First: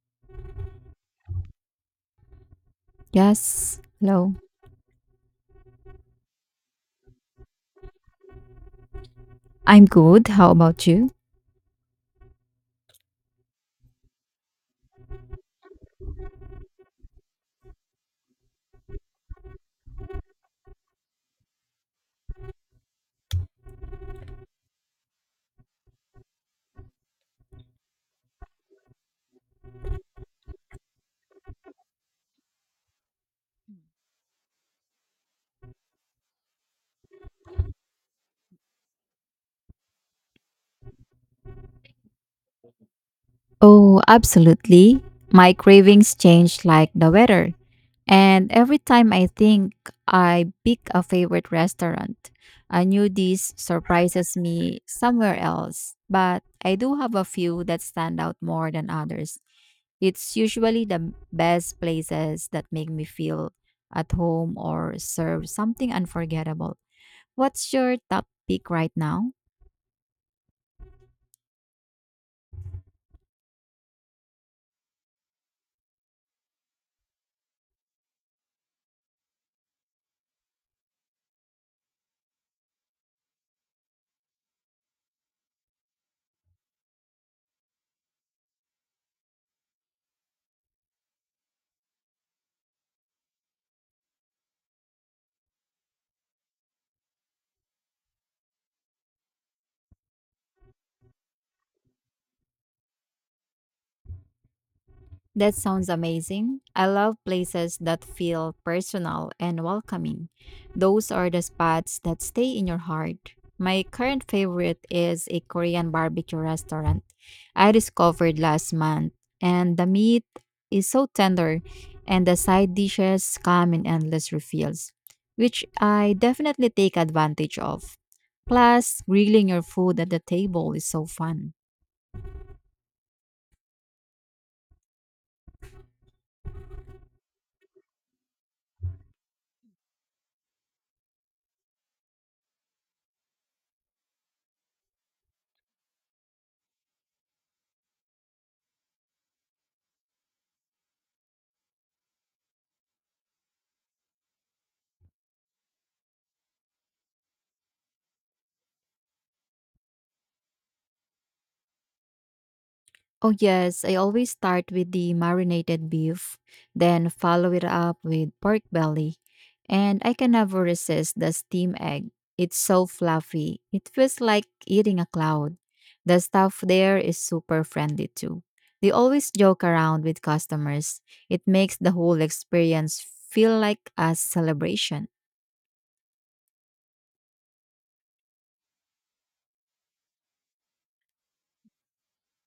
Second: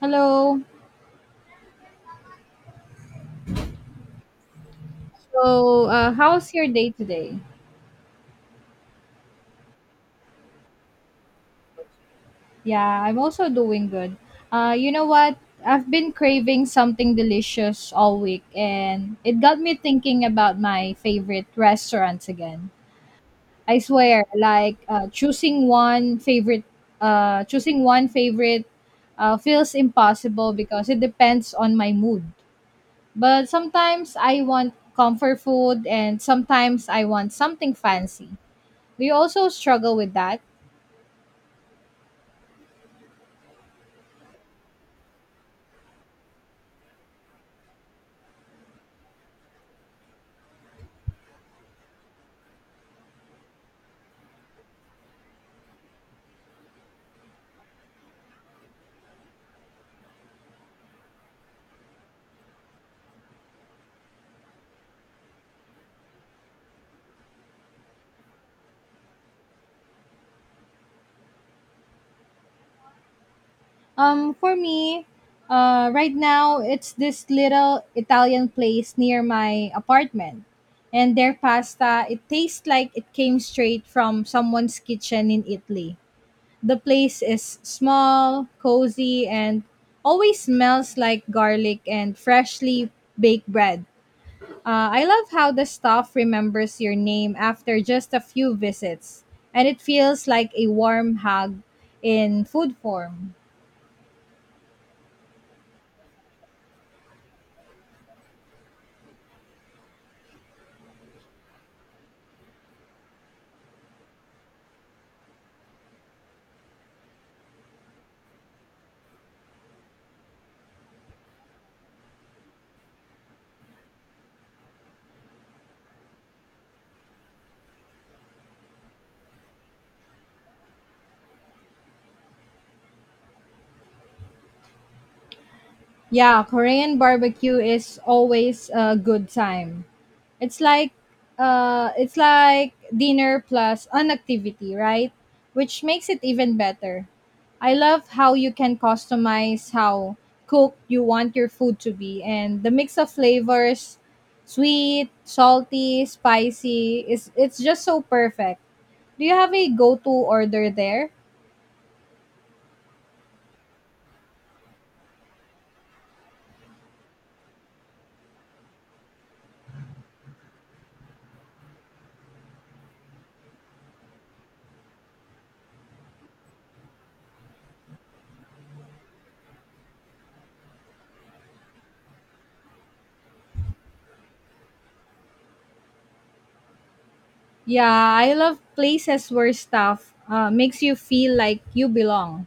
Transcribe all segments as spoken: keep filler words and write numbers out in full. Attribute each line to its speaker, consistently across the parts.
Speaker 1: Hello.
Speaker 2: Yes. Hello.
Speaker 1: So, uh, how's your day today?
Speaker 2: I'm good. How about you?
Speaker 1: Yeah, I'm also doing good. Uh, you know what? I've been craving something delicious all week, and it got me thinking about my favorite restaurants again. I swear, like uh, choosing one favorite, uh, choosing one favorite, uh, feels impossible because it depends on my mood. But sometimes I want comfort food, and sometimes I want something fancy. Do you also struggle with that?
Speaker 2: Oh, absolutely. My cravings change like the weather. And every time I think I pick a favorite restaurant, a new dish surprises me somewhere else. But I do have a few that stand out more than others. It's usually the best places that make me feel at home or serve something unforgettable. What's your top pick right now?
Speaker 1: Um, for me, uh, right now it's this little Italian place near my apartment, and their pasta it tastes like it came straight from someone's kitchen in Italy. The place is small, cozy, and always smells like garlic and freshly baked bread. Uh, I love how the staff remembers your name after just a few visits, and it feels like a warm hug in food form.
Speaker 2: That sounds amazing. I love places that feel personal and welcoming. Those are the spots that stay in your heart. My current favorite is a Korean barbecue restaurant I discovered last month, and the meat is so tender, and the side dishes come in endless refills, which I definitely take advantage of. Plus, grilling your food at the table is so fun.
Speaker 1: Yeah, Korean barbecue is always a good time. It's like uh it's like dinner plus an activity, right? Which makes it even better. I love how you can customize how cooked you want your food to be and the mix of flavors, sweet, salty, spicy is it's just so perfect. Do you have a go-to order there?
Speaker 2: Oh, yes. I always start with the marinated beef, then follow it up with pork belly. And I can never resist the steam egg. It's so fluffy. It feels like eating a cloud. The staff there is super friendly too. They always joke around with customers. It makes the whole experience feel like a celebration.
Speaker 1: Yeah, I love places where stuff uh, makes you feel like you belong.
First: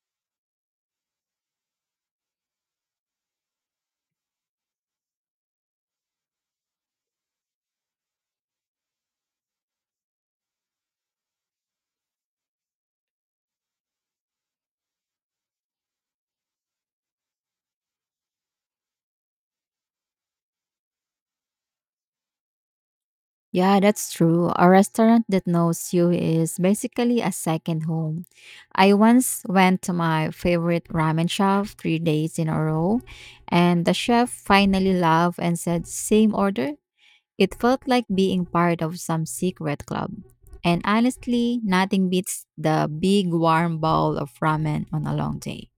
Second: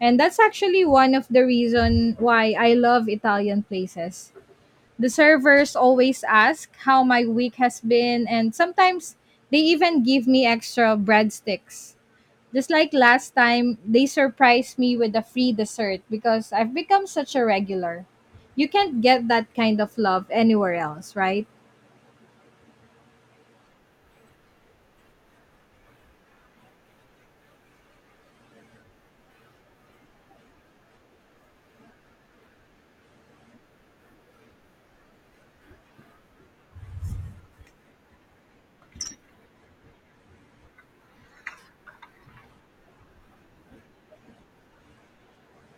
Speaker 1: And that's actually one of the reason why I love Italian places. The servers always ask how my week has been and sometimes they even give me extra breadsticks. Just like last time, they surprised me with a free dessert because I've become such a regular. You can't get that kind of love anywhere else, right?
Speaker 2: Yeah, that's true. A restaurant that knows you is basically a second home. I once went to my favorite ramen shop three days in a row, and the chef finally laughed and said, Same order? It felt like being part of some secret club. And honestly, nothing beats the big warm bowl of ramen on a long day.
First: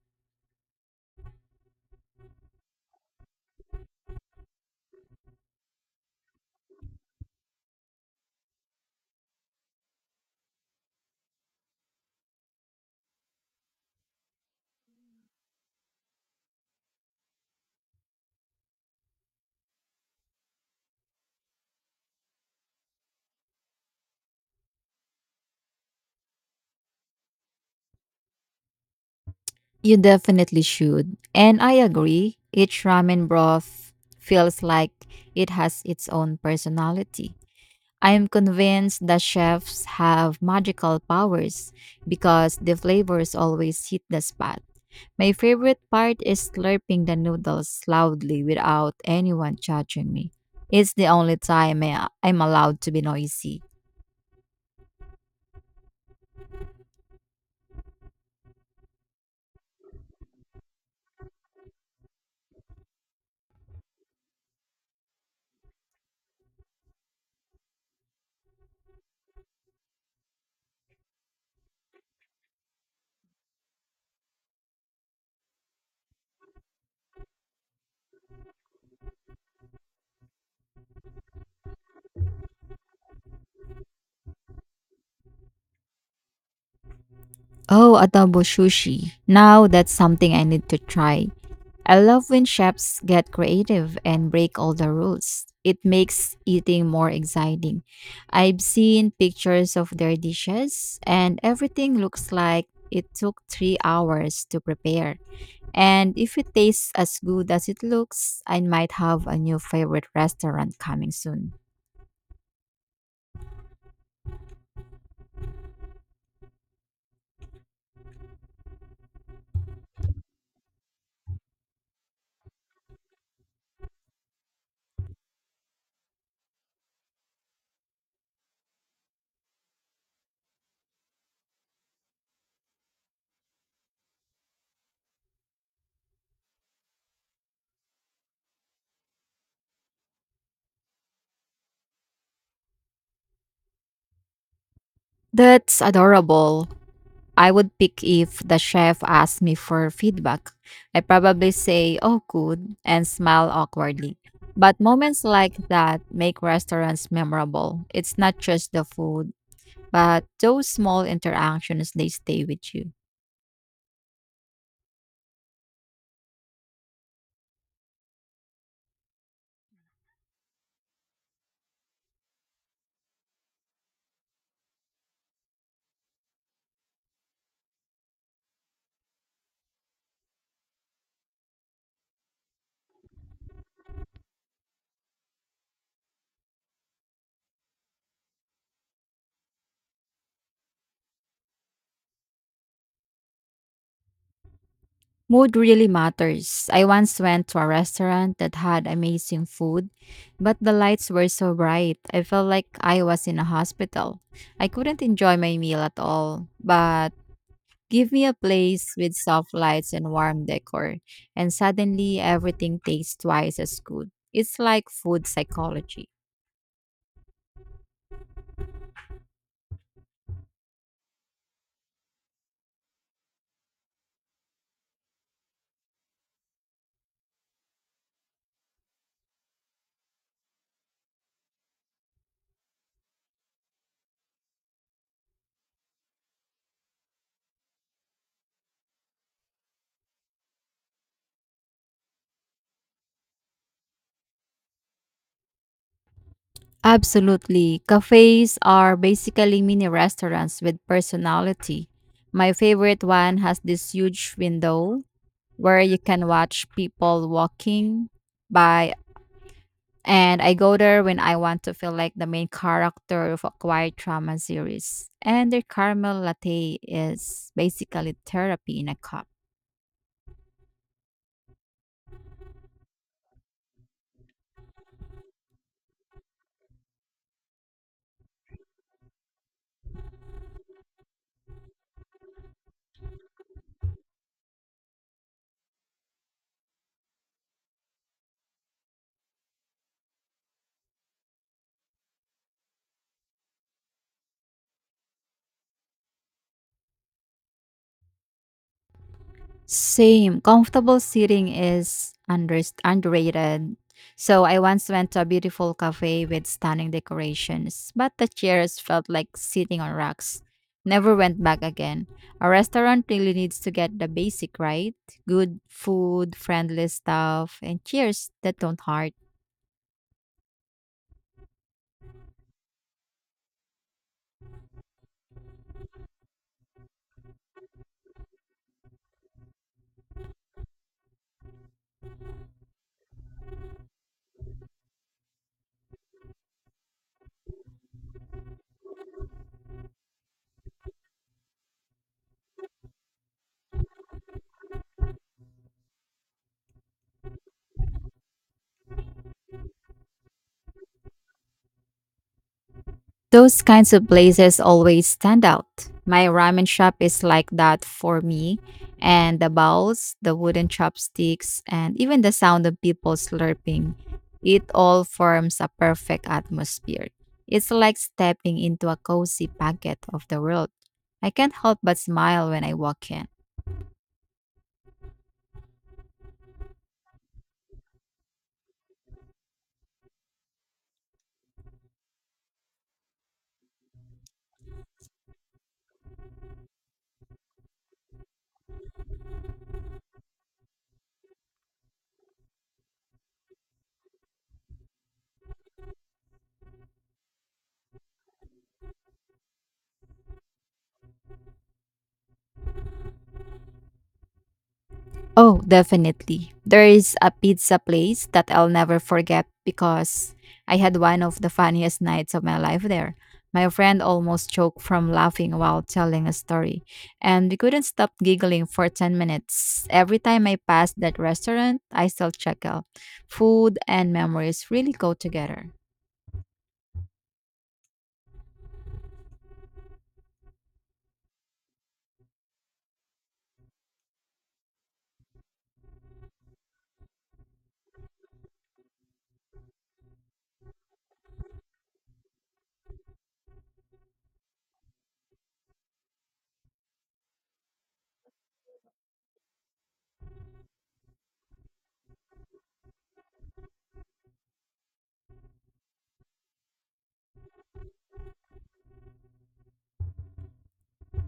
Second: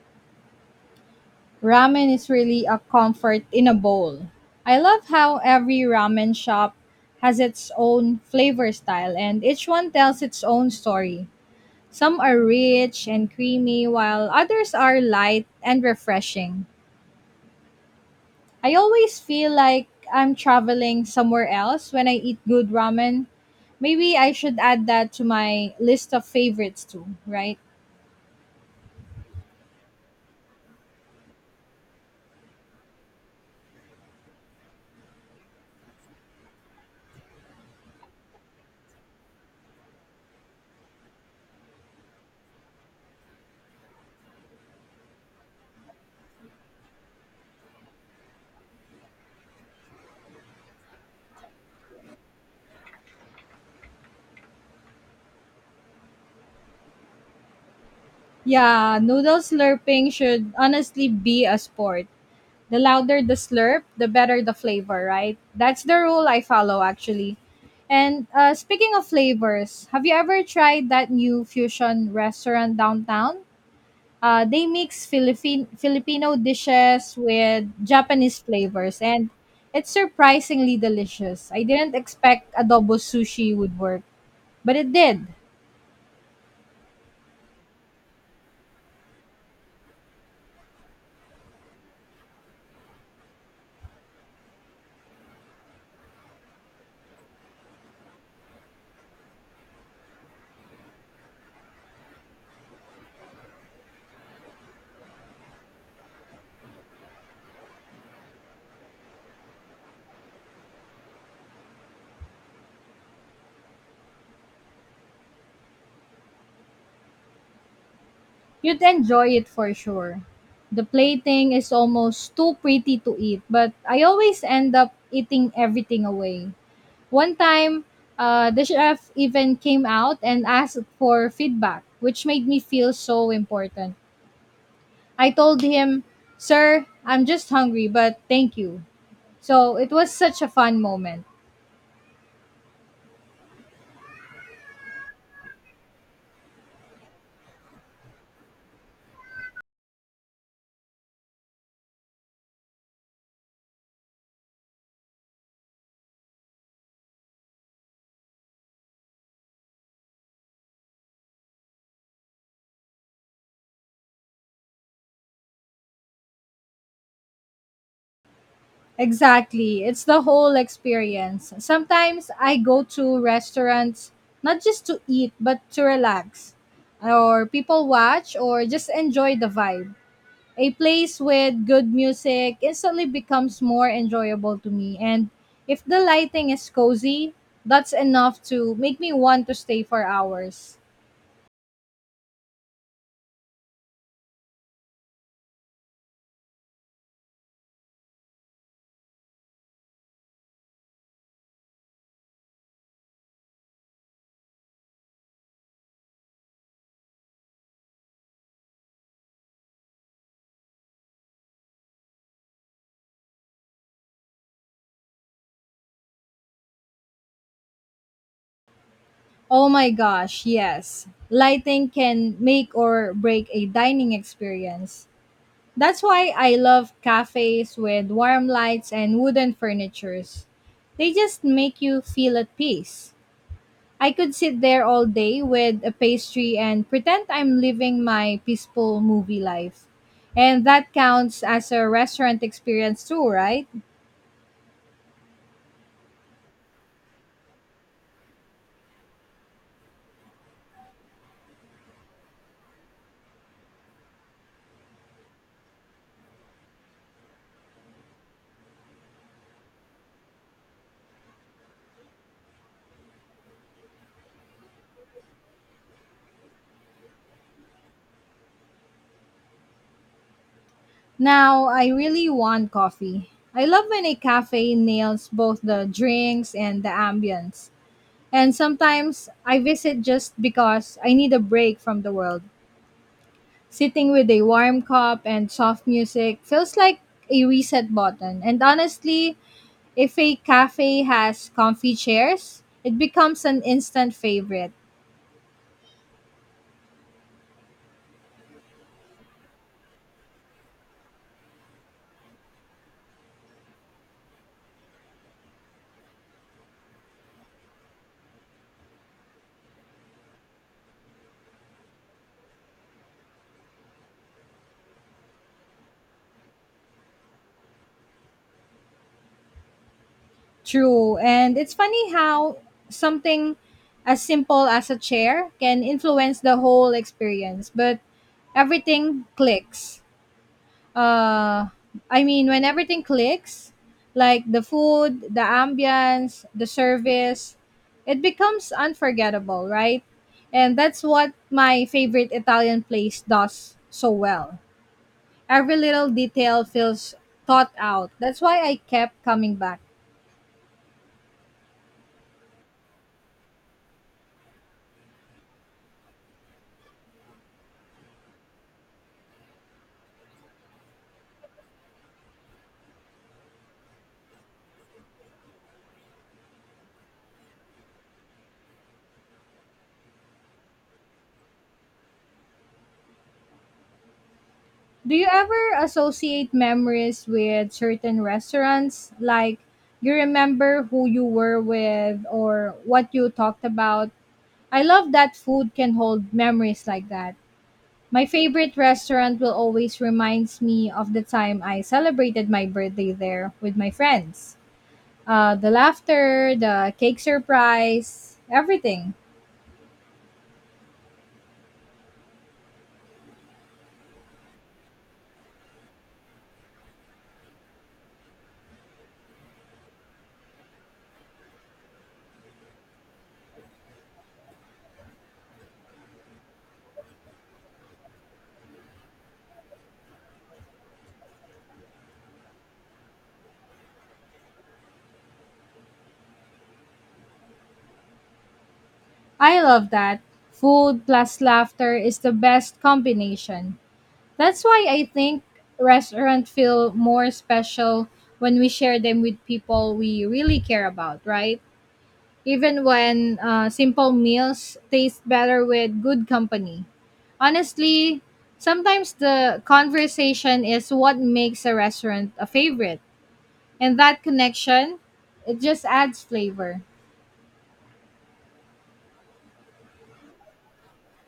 Speaker 1: Ramen is really a comfort in a bowl. I love how every ramen shop has its own flavor style and each one tells its own story. Some are rich and creamy while others are light and refreshing. I always feel like I'm traveling somewhere else when I eat good ramen. Maybe I should add that to my list of favorites too, right?
Speaker 2: You definitely should. And I agree, each ramen broth feels like it has its own personality. I am convinced that chefs have magical powers because the flavors always hit the spot. My favorite part is slurping the noodles loudly without anyone judging me. It's the only time I- I'm allowed to be noisy.
Speaker 1: Yeah, noodle slurping should honestly be a sport. The louder the slurp, the better the flavor, right? That's the rule I follow actually. And uh, speaking of flavors, have you ever tried that new fusion restaurant downtown? Uh, they mix Philippine Filipino dishes with Japanese flavors, and it's surprisingly delicious. I didn't expect adobo sushi would work, but it did.
Speaker 2: Oh, adobo sushi. Now that's something I need to try. I love when chefs get creative and break all the rules. It makes eating more exciting. I've seen pictures of their dishes, and everything looks like it took three hours to prepare. And if it tastes as good as it looks, I might have a new favorite restaurant coming soon.
Speaker 1: You'd enjoy it for sure. The plating is almost too pretty to eat, but I always end up eating everything away. One time, uh, the chef even came out and asked for feedback, which made me feel so important. I told him, "Sir, I'm just hungry, but thank you." So it was such a fun moment.
Speaker 2: That's adorable. I would pick if the chef asked me for feedback. I probably say, oh, good, and smile awkwardly. But moments like that make restaurants memorable. It's not just the food, but those small interactions, they stay with you.
Speaker 1: Exactly. It's the whole experience. Sometimes I go to restaurants not just to eat, but to relax, or people watch, or just enjoy the vibe. A place with good music instantly becomes more enjoyable to me. And if the lighting is cozy, that's enough to make me want to stay for hours.
Speaker 2: Mood really matters. I once went to a restaurant that had amazing food, but the lights were so bright. I felt like I was in a hospital. I couldn't enjoy my meal at all, but give me a place with soft lights and warm decor, and suddenly everything tastes twice as good. It's like food psychology.
Speaker 1: Oh my gosh, yes. Lighting can make or break a dining experience. That's why I love cafes with warm lights and wooden furnitures. They just make you feel at peace. I could sit there all day with a pastry and pretend I'm living my peaceful movie life. And that counts as a restaurant experience too, right?
Speaker 2: Absolutely. Cafes are basically mini restaurants with personality. My favorite one has this huge window where you can watch people walking by, and I go there when I want to feel like the main character of a quiet drama series. And their caramel latte is basically therapy in a cup.
Speaker 1: Now, I really want coffee. I love when a cafe nails both the drinks and the ambience. And sometimes I visit just because I need a break from the world. Sitting with a warm cup and soft music feels like a reset button. And honestly, if a cafe has comfy chairs, it becomes an instant favorite.
Speaker 2: Same. Comfortable seating is under- underrated. So I once went to a beautiful cafe with stunning decorations, but the chairs felt like sitting on rocks. Never went back again. A restaurant really needs to get the basic right: good food, friendly staff, and chairs that don't hurt.
Speaker 1: True. And it's funny how something as simple as a chair can influence the whole experience, but everything clicks. uh I mean when everything clicks, like the food, the ambience, the service, it becomes unforgettable, right? And that's what my favorite Italian place does so well. Every little detail feels thought out. That's why I kept coming back.
Speaker 2: Those kinds of places always stand out. My ramen shop is like that for me, and the bowls, the wooden chopsticks, and even the sound of people slurping, it all forms a perfect atmosphere. It's like stepping into a cozy pocket of the world. I can't help but smile when I walk in.
Speaker 1: Do you ever associate memories with certain restaurants? Like you remember who you were with or what you talked about? I love that food can hold memories like that. My favorite restaurant will always reminds me of the time I celebrated my birthday there with my friends. Uh, the laughter, the cake surprise, everything.
Speaker 2: Oh, definitely. There is a pizza place that I'll never forget because I had one of the funniest nights of my life there. My friend almost choked from laughing while telling a story, and we couldn't stop giggling for ten minutes. Every time I pass that restaurant, I still chuckle. Food and memories really go together.
Speaker 1: I love that. Food plus laughter is the best combination. That's why I think restaurants feel more special when we share them with people we really care about, right? Even when uh, simple meals taste better with good company. Honestly, sometimes the conversation is what makes a restaurant a favorite, and that connection, it just adds flavor.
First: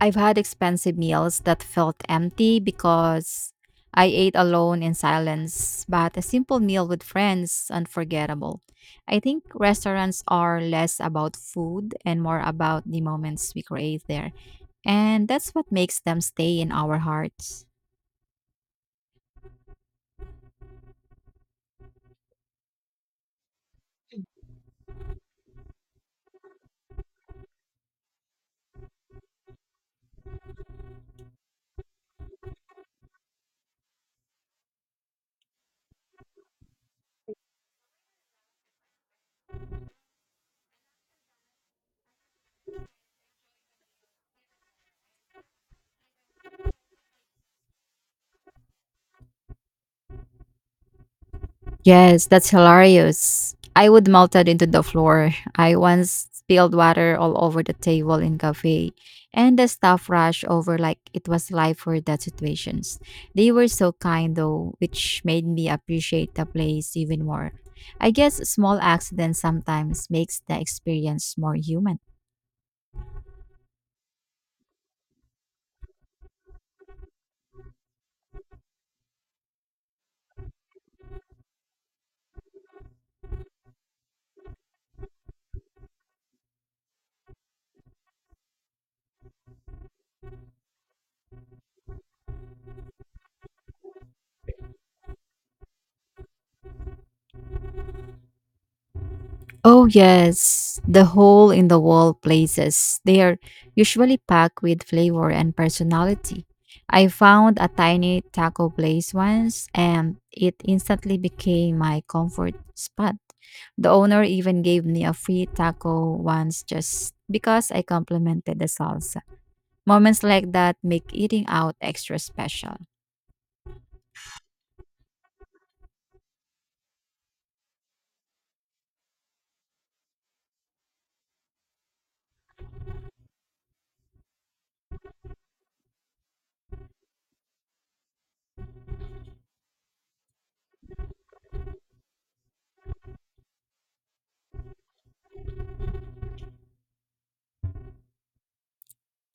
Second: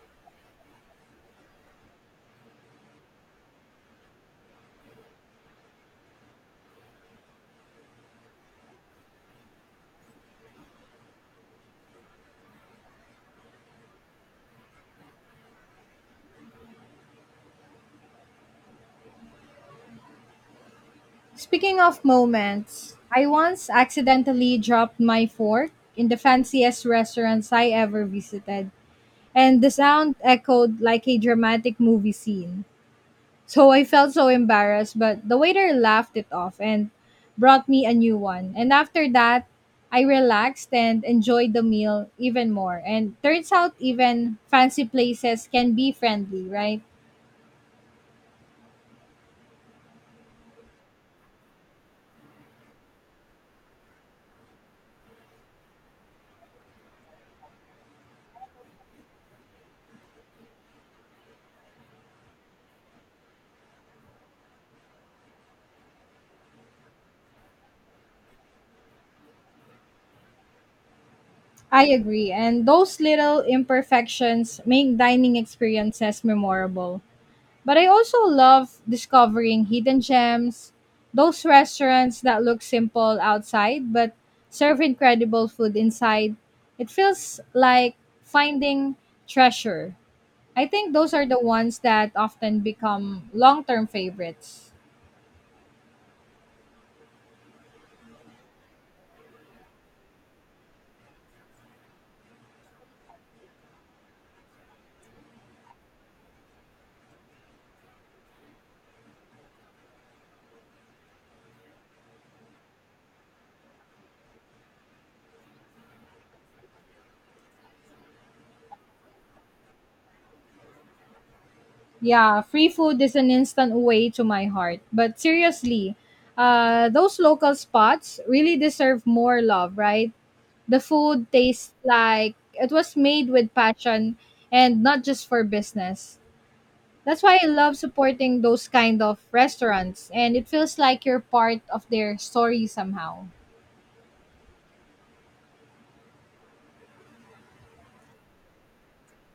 Speaker 2: I've had expensive meals that felt empty because I ate alone in silence, but a simple meal with friends unforgettable. I think restaurants are less about food and more about the moments we create there, and that's what makes them stay in our hearts.
Speaker 1: Speaking of moments, I once accidentally dropped my fork in the fanciest restaurants I ever visited, and the sound echoed like a dramatic movie scene. So I felt so embarrassed, but the waiter laughed it off and brought me a new one. And after that, I relaxed and enjoyed the meal even more. And turns out, even fancy places can be friendly, right?
Speaker 2: Yes, that's hilarious. I would melt it into the floor. I once spilled water all over the table in cafe, and the staff rushed over like it was life or death situations. They were so kind though, which made me appreciate the place even more. I guess small accidents sometimes makes the experience more
Speaker 1: I
Speaker 2: human.
Speaker 1: agree. And those little imperfections make dining experiences memorable. But I also love discovering hidden gems, those restaurants that look simple outside but serve incredible food inside. It feels like finding treasure. I think those are the ones that often become long term favorites.
Speaker 2: Oh, yes, the hole in the wall places. They are usually packed with flavor and personality. I found a tiny taco place once and it instantly became my comfort spot. The owner even gave me a free taco once just because I complimented the salsa. Moments like that make eating out extra
Speaker 1: Yeah, free
Speaker 2: special.
Speaker 1: food is an instant way to my heart. But seriously, uh, those local spots really deserve more love, right? The food tastes like it was made with passion and not just for business. That's why I love supporting those kind of restaurants and it feels like you're part of their story somehow.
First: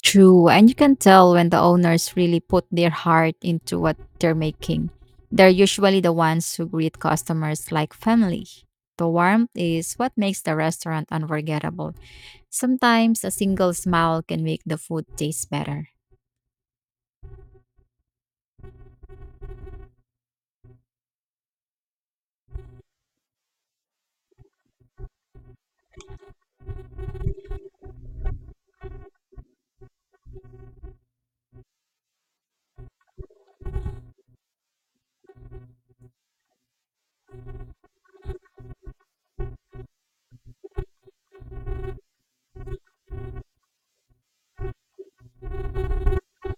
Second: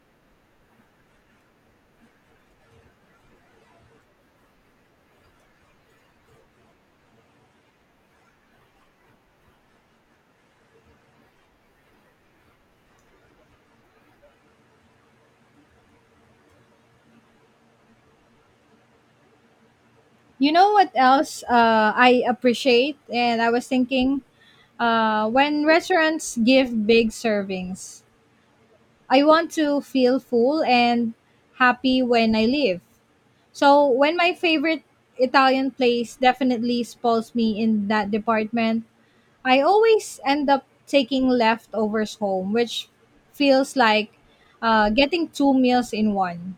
Speaker 2: True, and you can tell when the owners really put their heart into what they're making. They're usually the ones who greet customers like family. The warmth is what makes the restaurant unforgettable. Sometimes a single smile can make the food taste better.
Speaker 1: You know what else uh, I appreciate and I was thinking uh, when restaurants give big servings. I want to feel full and happy when I leave. So when my favorite Italian place definitely spoils me in that department, I always end up taking leftovers home, which feels like uh, getting two meals in one.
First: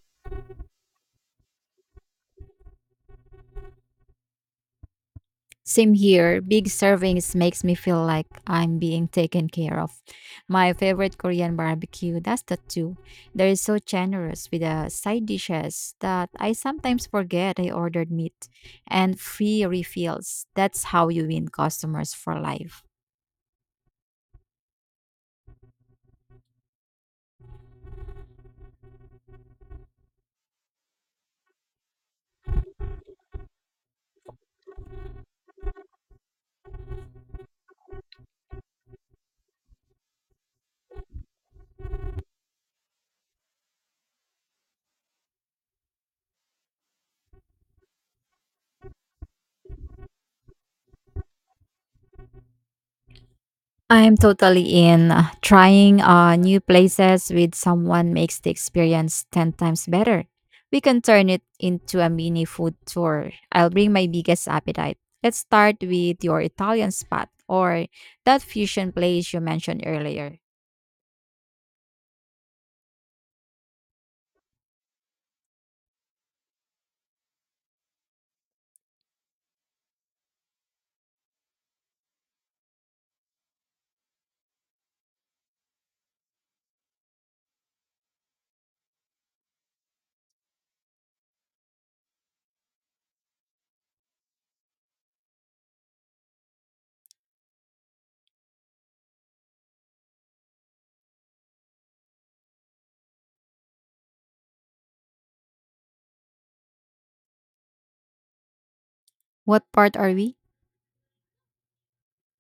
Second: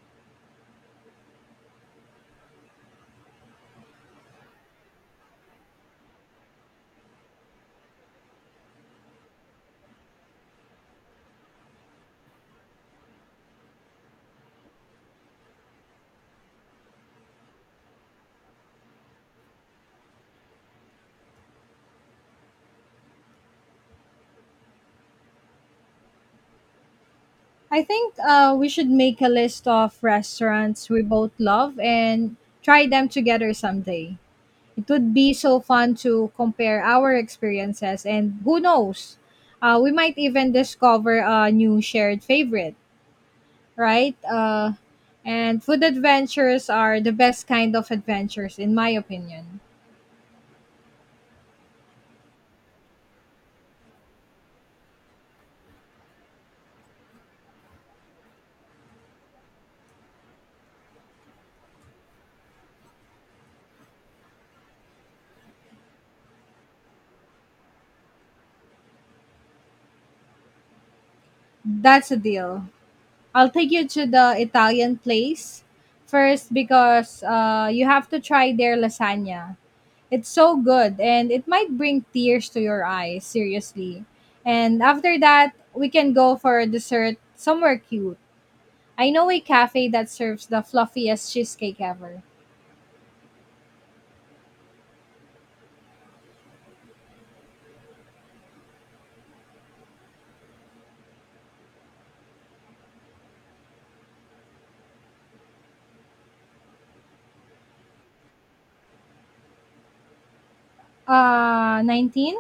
Speaker 2: Same here. Big servings makes me feel like I'm being taken care of. My favorite Korean barbecue does that too. They're so generous with the side dishes that I sometimes forget I ordered meat and free refills. That's how you win customers for life.
Speaker 1: I think uh, we should make a list of restaurants we both love and try them together someday. It would be so fun to compare our experiences, and who knows, uh, we might even discover a new shared favorite, right? Uh, and food adventures are the best kind of adventures, in my opinion.
Speaker 2: I'm totally in. Uh, Trying uh, new places with someone makes the experience ten times better. We can turn it into a mini food tour. I'll bring my biggest appetite. Let's start with your Italian spot or that fusion place you mentioned earlier.
Speaker 1: That's a deal. I'll take you to the Italian place first because uh, you have to try their lasagna. It's so good and it might bring tears to your eyes, seriously. And after that, we can go for a dessert somewhere cute. I know a cafe that serves the fluffiest cheesecake ever.
Speaker 2: What part are we?
Speaker 1: Uh, nineteen.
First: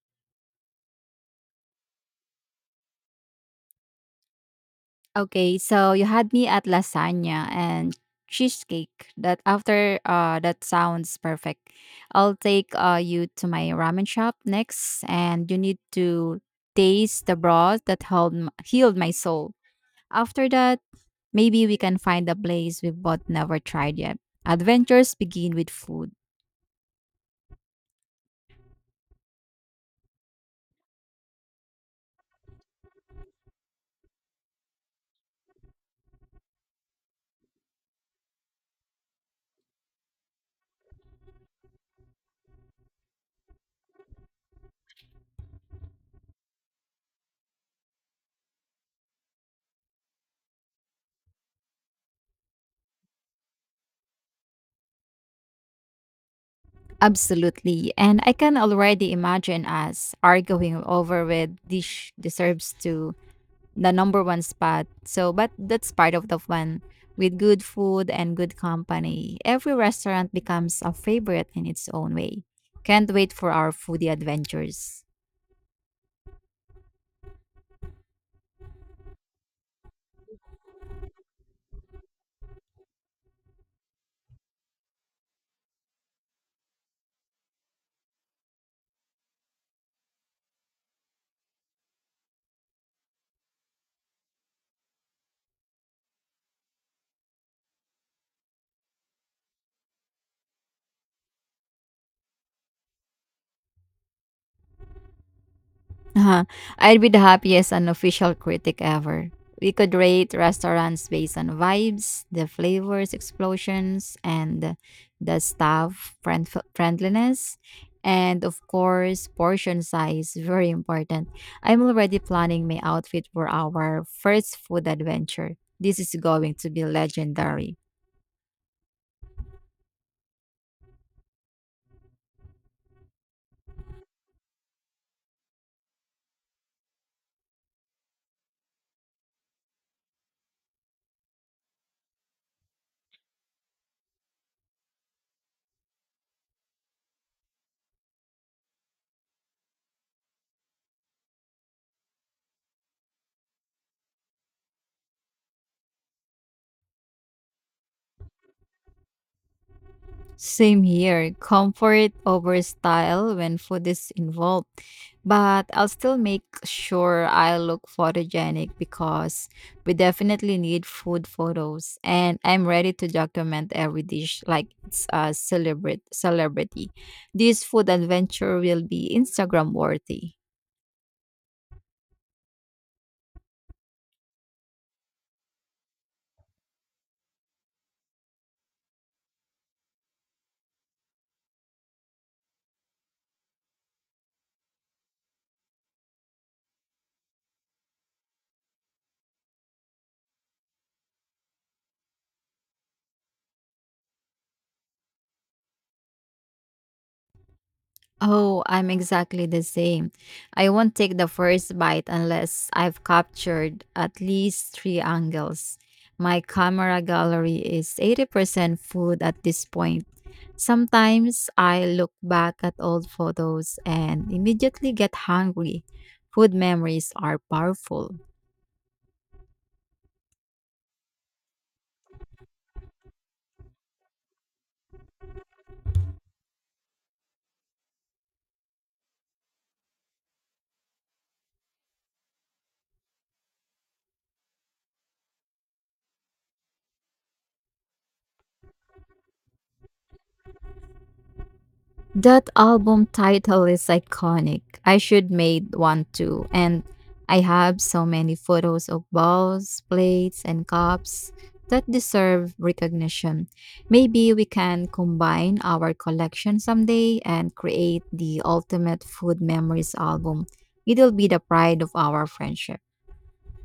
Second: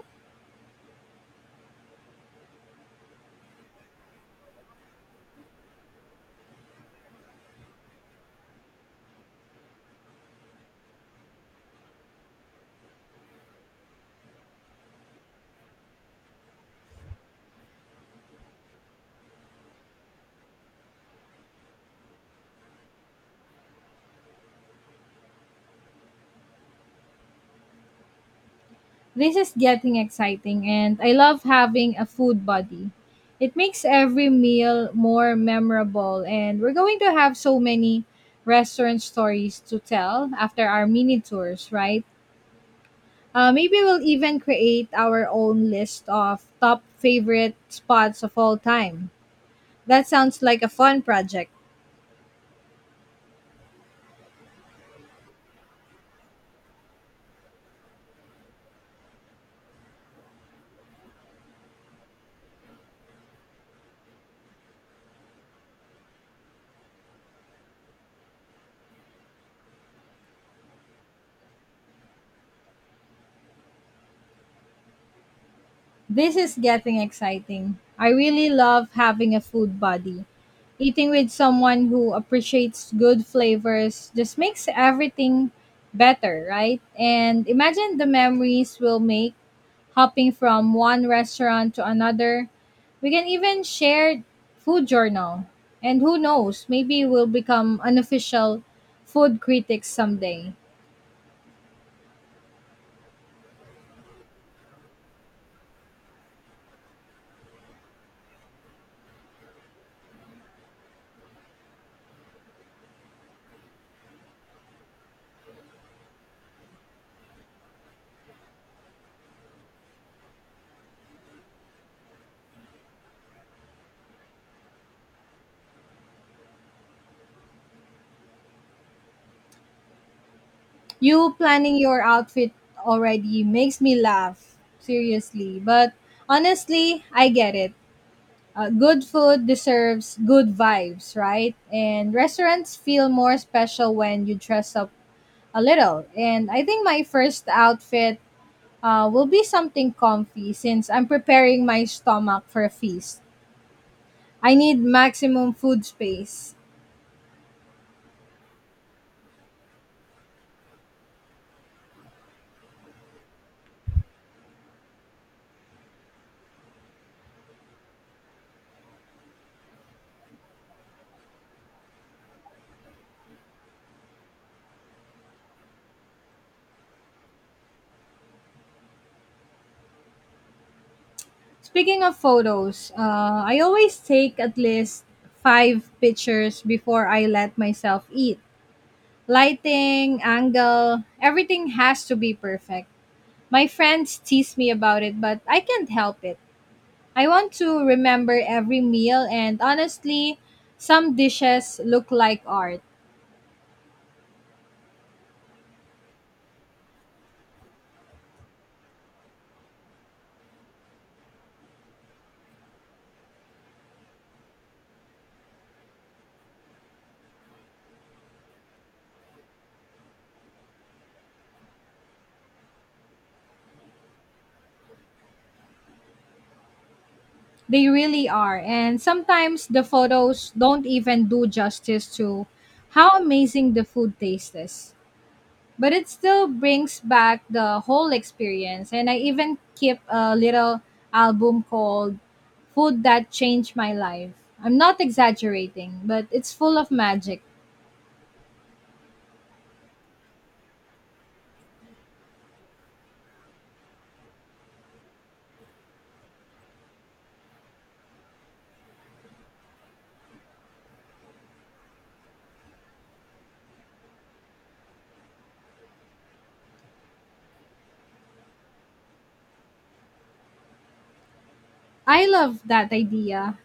Speaker 2: Okay, so you had me at lasagna and cheesecake. That after uh that sounds perfect. I'll take uh you to my ramen shop next and you need to taste the broth that held m- healed my soul. After that, maybe we can find a place we've both never tried yet. Adventures begin with food.
Speaker 1: This is getting exciting, and I love having a food buddy. It makes every meal more memorable, and we're going to have so many restaurant stories to tell after our mini tours, right? Uh, maybe we'll even create our own list of top favorite spots of all time. That sounds like a fun project.
Speaker 2: Absolutely. And I can already imagine us arguing over which dish deserves to the number one spot. So, but that's part of the fun. With good food and good company, every restaurant becomes a favorite in its own way. Can't wait for our foodie adventures.
Speaker 1: This is getting exciting. I really love having a food buddy. Eating with someone who appreciates good flavors just makes everything better, right? And imagine the memories we'll make hopping from one restaurant to another. We can even share food journal. And who knows, maybe we'll become unofficial food critics someday.
Speaker 2: Uh-huh. I'd be the happiest unofficial critic ever. We could rate restaurants based on vibes, the flavors, explosions, and the staff friend- friendliness. And of course, portion size, very important. I'm already planning my outfit for our first food adventure. This is going to be legendary.
Speaker 1: You planning your outfit already makes me laugh, seriously. But honestly, I get it. Uh, good food deserves good vibes, right? And restaurants feel more special when you dress up a little. And I think my first outfit uh, will be something comfy since I'm preparing my stomach for a feast. I need maximum food space.
Speaker 2: Same here. Comfort over style when food is involved. But I'll still make sure I look photogenic because we definitely need food photos and I'm ready to document every dish like it's a celebrate celebrity. This food adventure will be Instagram worthy.
Speaker 1: Speaking of photos, uh, I always take at least five pictures before I let myself eat. Lighting, angle, everything has to be perfect. My friends tease me about it, but I can't help it. I want to remember every meal, and honestly, some dishes look like art.
Speaker 2: Oh, I'm exactly the same. I won't take the first bite unless I've captured at least three angles. My camera gallery is eighty percent food at this point. Sometimes I look back at old photos and immediately get hungry. Food memories are
Speaker 1: They
Speaker 2: powerful.
Speaker 1: really are. And sometimes the photos don't even do justice to how amazing the food tastes. But it still brings back the whole experience. And I even keep a little album called "Food That Changed My Life." I'm not exaggerating, but it's full of magic.
Speaker 2: That album title is iconic. I should made one too. And I have so many photos of bowls, plates, and cups that deserve recognition. Maybe we can combine our collection someday and create the ultimate food memories album. It'll be the pride of
Speaker 1: I
Speaker 2: our
Speaker 1: love
Speaker 2: friendship.
Speaker 1: that idea.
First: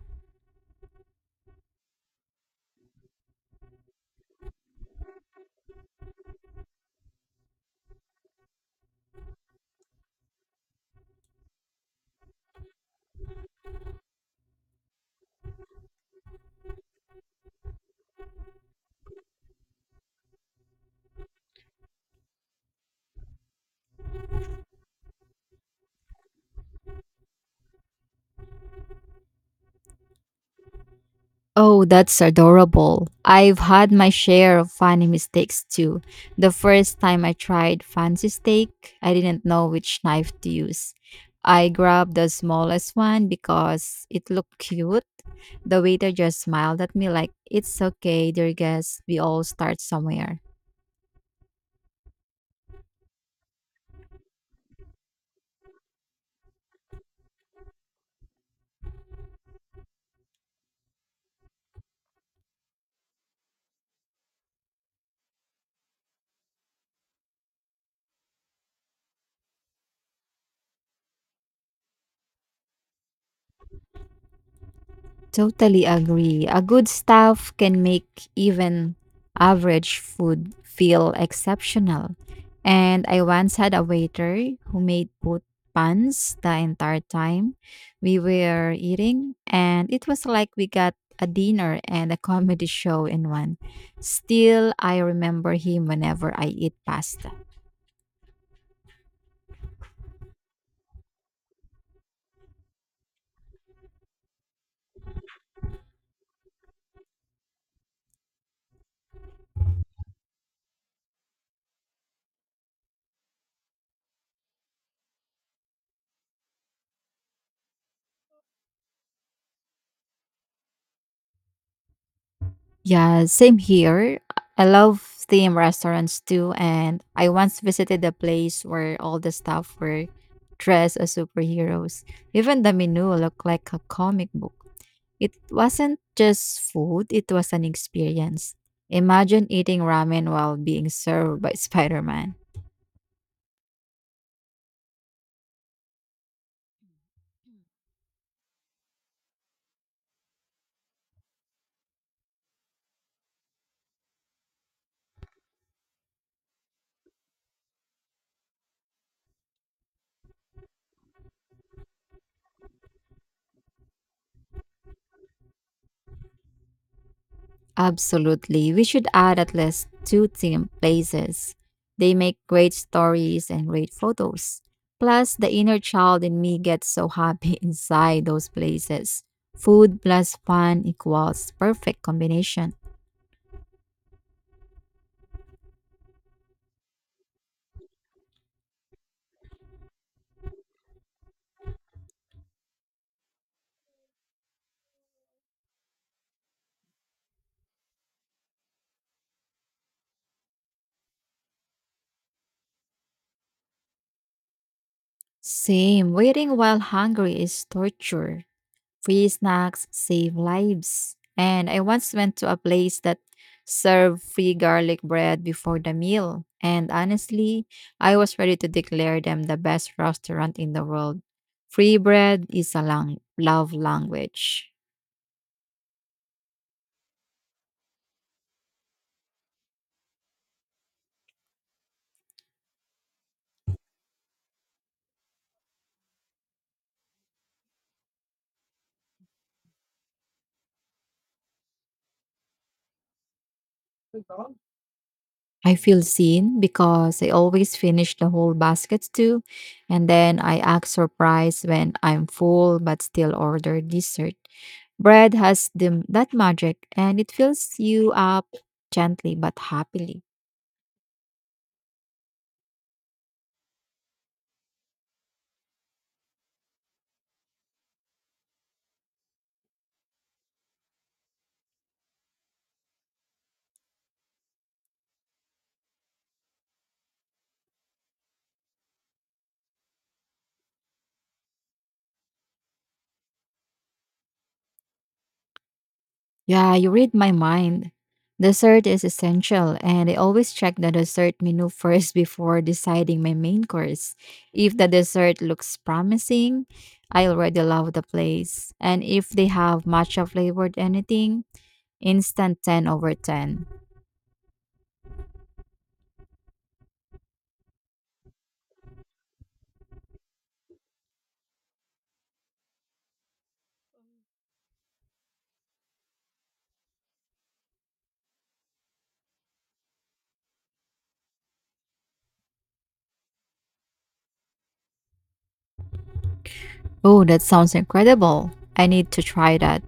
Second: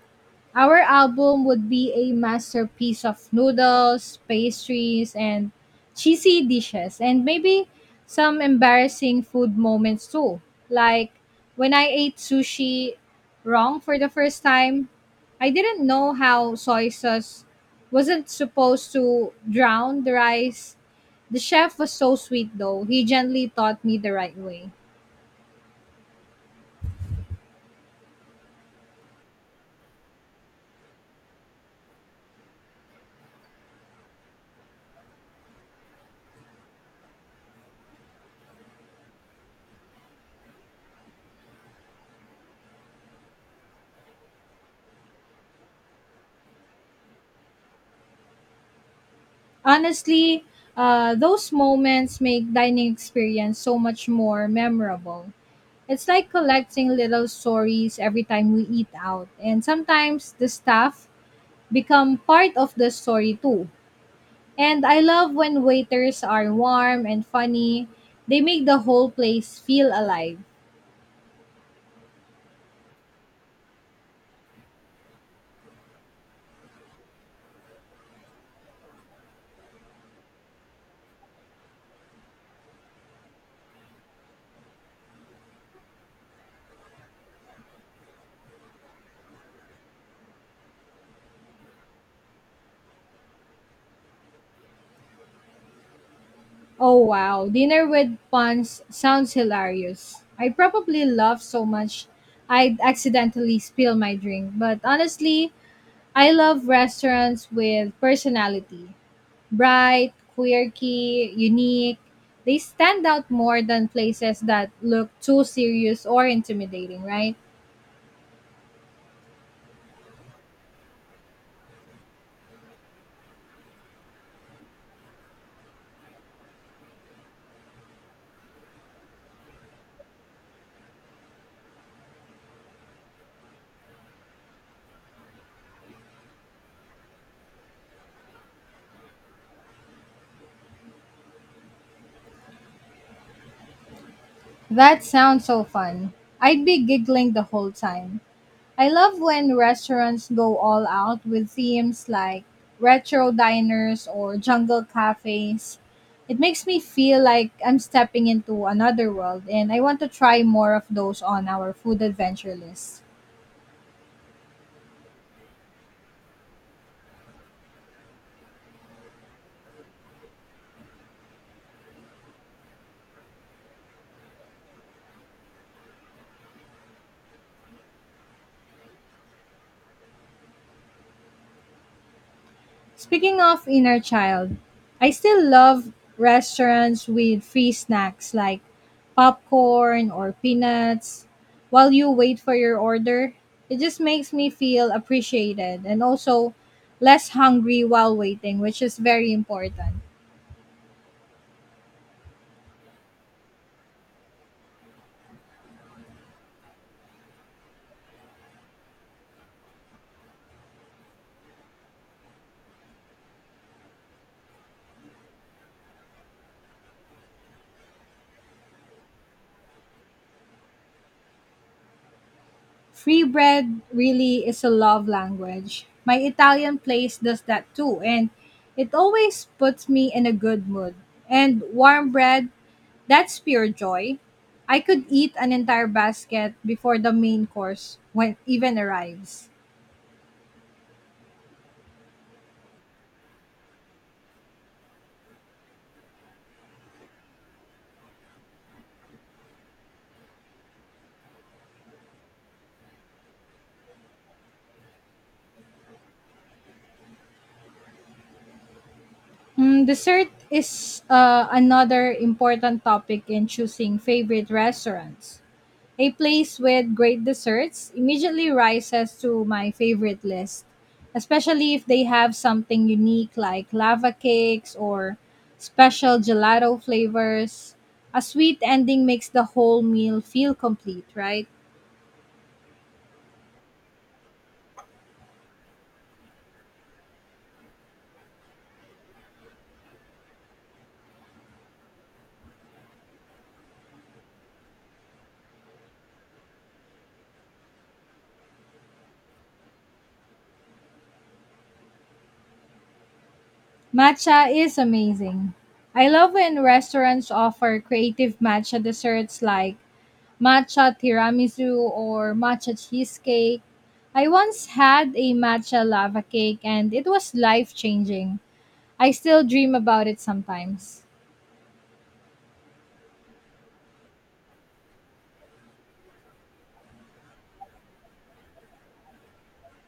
Speaker 1: Our album would be a masterpiece of noodles, pastries, and cheesy dishes, and maybe some embarrassing food moments too. Like when I ate sushi wrong for the first time, I didn't know how soy sauce wasn't supposed to drown the rice. The chef was so sweet though, he gently taught me the right way.
Speaker 2: Oh, that's adorable. I've had my share of funny mistakes too. The first time I tried fancy steak, I didn't know which knife to use. I grabbed the smallest one because it looked cute. The waiter just smiled at me like, It's okay, dear guest. We all start somewhere.
Speaker 1: Honestly, uh, those moments make dining experience so much more memorable. It's like collecting little stories every time we eat out, and sometimes the staff become part of the story too. And I love when waiters are warm and funny. They make the whole place feel alive.
Speaker 2: Totally agree. A good staff can make even average food feel exceptional. And I once had a waiter who made both puns the entire time we were eating, and it was like we got a dinner and a comedy show in one. Still, I remember him whenever I eat
Speaker 1: Oh
Speaker 2: pasta.
Speaker 1: wow, dinner with puns sounds hilarious. I probably laugh so much I'd accidentally spill my drink, but honestly, I love restaurants with personality. Bright, quirky, unique. They stand out more than places that look too serious or intimidating, right?
Speaker 2: Yeah, same here. I love theme restaurants too, and I once visited a place where all the staff were dressed as superheroes. Even the menu looked like a comic book. It wasn't just food, it was an experience. Imagine eating ramen while being served by Spider Man.
Speaker 1: That sounds so fun. I'd be giggling the whole time. I love when restaurants go all out with themes like retro diners or jungle cafes. It makes me feel like I'm stepping into another world, and I want to try more of those on our food adventure list.
Speaker 2: Absolutely. We should add at least two theme places. They make great stories and great photos. Plus, the inner child in me gets so happy inside those places. Food plus fun equals perfect combination.
Speaker 1: Speaking of inner child, I still love restaurants with free snacks like popcorn or peanuts while you wait for your order. It just makes me feel appreciated and also less hungry while waiting, which is very important.
Speaker 2: Same. Waiting while hungry is torture. Free snacks save lives. And I once went to a place that served free garlic bread before the meal. And honestly, I was ready to declare them the best restaurant in the world. Free bread is a lang-
Speaker 1: Free
Speaker 2: love
Speaker 1: bread really is a
Speaker 2: language.
Speaker 1: love language. My Italian place does that too, and it always puts me in a good mood. And warm bread, that's pure joy. I could eat an entire basket before the main course when even arrives.
Speaker 2: I feel seen because I always finish the whole basket too, and then I act surprised when I'm full but still order dessert. Bread has the, that magic and it fills you up gently but
Speaker 1: Mm,
Speaker 2: happily.
Speaker 1: dessert is uh, another important topic in choosing favorite restaurants. A place with great desserts immediately rises to my favorite list, especially if they have something unique like lava cakes or special gelato flavors. A sweet ending makes the whole meal feel complete, right?
Speaker 2: Yeah, you read my mind. Dessert is essential, and I always check the dessert menu first before deciding my main course. If the dessert looks promising, I already love the place. And if they have matcha flavored anything, instant ten over ten.
Speaker 1: Matcha is amazing. I love when restaurants offer creative matcha desserts like matcha tiramisu or matcha cheesecake. I once had a matcha lava cake and it was life changing. I still dream about it sometimes.
Speaker 2: Oh, that sounds incredible. I need to try that.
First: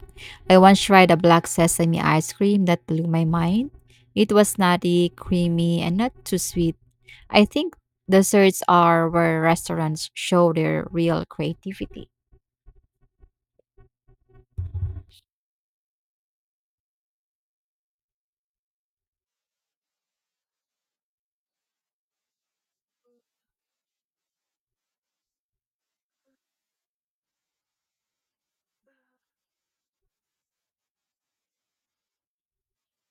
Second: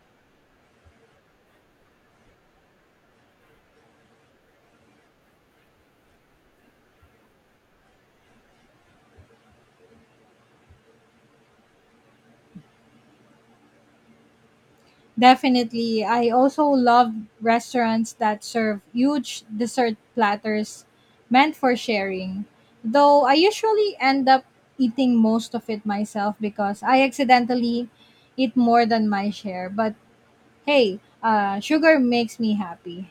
Speaker 2: I once tried a black sesame ice cream that blew my mind. It was nutty, creamy, and not too sweet. I think desserts are where restaurants show their real creativity.
Speaker 1: Definitely. I also love restaurants that serve huge dessert platters meant for sharing. Though I usually end up eating most of it myself because I accidentally eat more than my share. But hey, uh, sugar makes me happy.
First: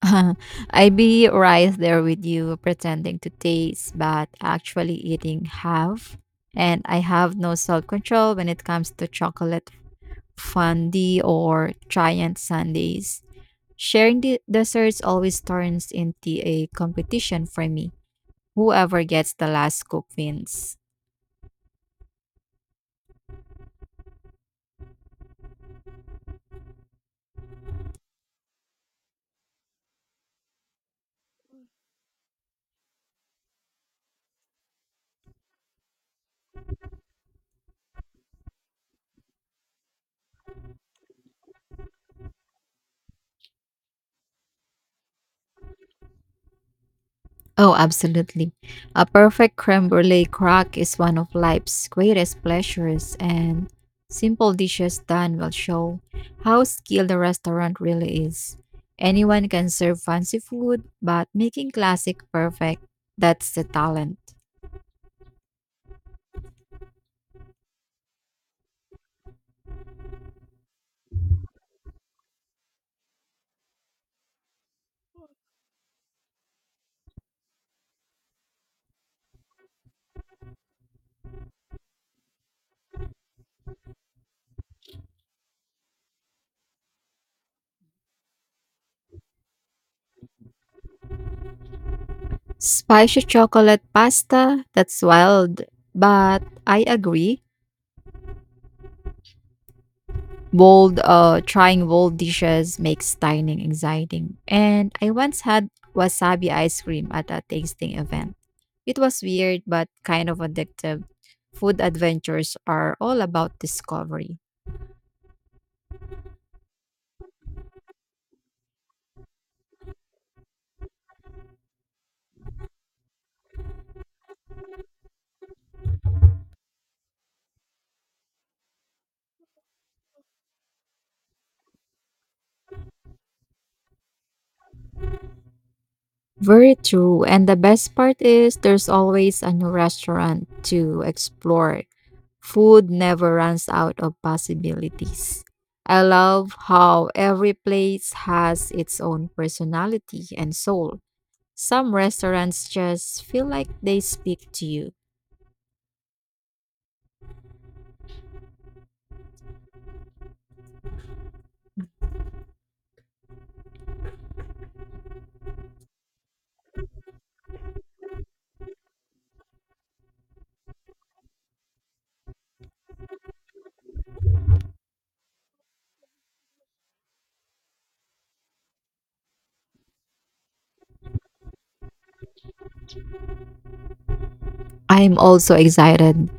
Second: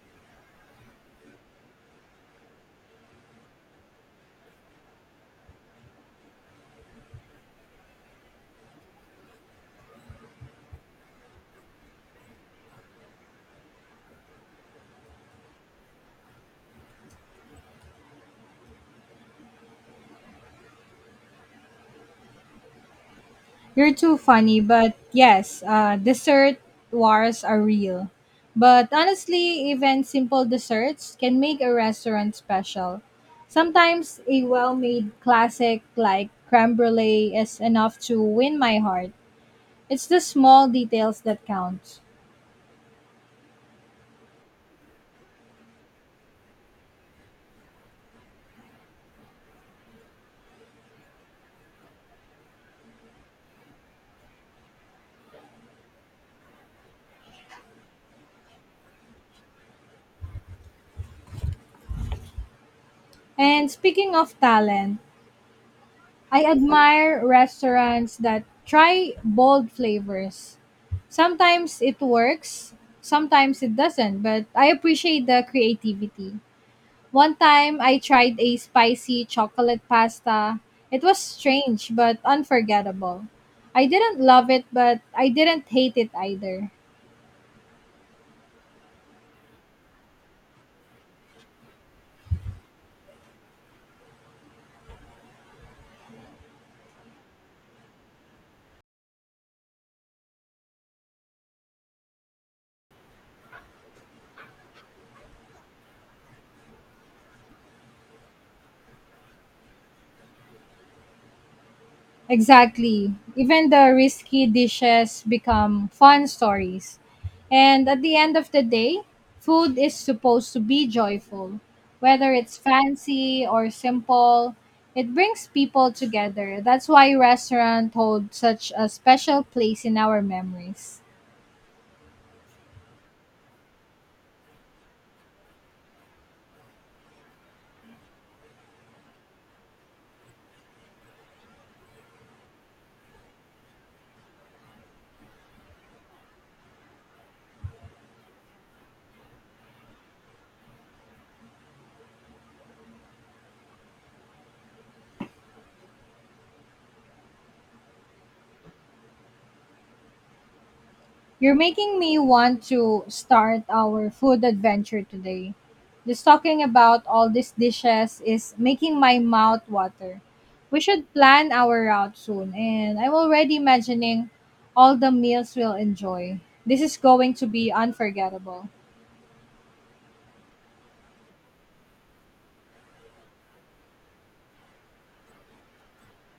Speaker 2: I be right there with you, pretending to taste, but actually eating half. And I have no self control when it comes to chocolate fondue or giant sundaes. Sharing the desserts always turns into a competition for me. Whoever gets the last scoop wins.
Speaker 1: You're too funny, but yes, uh, dessert wars are real. But honestly, even simple desserts can make a restaurant special. Sometimes a well made classic like creme brulee is enough to win my heart. It's the small details that count.
Speaker 2: Oh, absolutely. A perfect creme brulee crack is one of life's greatest pleasures, and simple dishes done will show how skilled a restaurant really is. Anyone can serve fancy food, but making classic perfect, that's the
Speaker 1: And speaking
Speaker 2: talent.
Speaker 1: of talent, I admire restaurants that try bold flavors. Sometimes it works, sometimes it doesn't, but I appreciate the creativity. One time I tried a spicy chocolate pasta. It was strange but unforgettable. I didn't love it, but I didn't hate it either.
Speaker 2: Spicy chocolate pasta, that's wild, but I agree. Bold, uh, trying bold dishes makes dining exciting. And I once had wasabi ice cream at a tasting event. It was weird but kind of addictive. Food adventures are
Speaker 1: Exactly.
Speaker 2: all about
Speaker 1: Even the
Speaker 2: discovery.
Speaker 1: risky dishes become fun stories. And at the end of the day, food is supposed to be joyful. Whether it's fancy or simple, it brings people together. That's why restaurant hold such a special place in our memories.
Speaker 2: Very true. And the best part is there's always a new restaurant to explore. Food never runs out of possibilities. I love how every place has its own personality and soul. Some restaurants just feel like they speak to you.
Speaker 1: You're making me want to start our food adventure today. Just talking about all these dishes is making my mouth water. We should plan our route soon, and I'm already imagining all the meals we'll enjoy. This is going to be unforgettable.
Speaker 2: I'm also excited.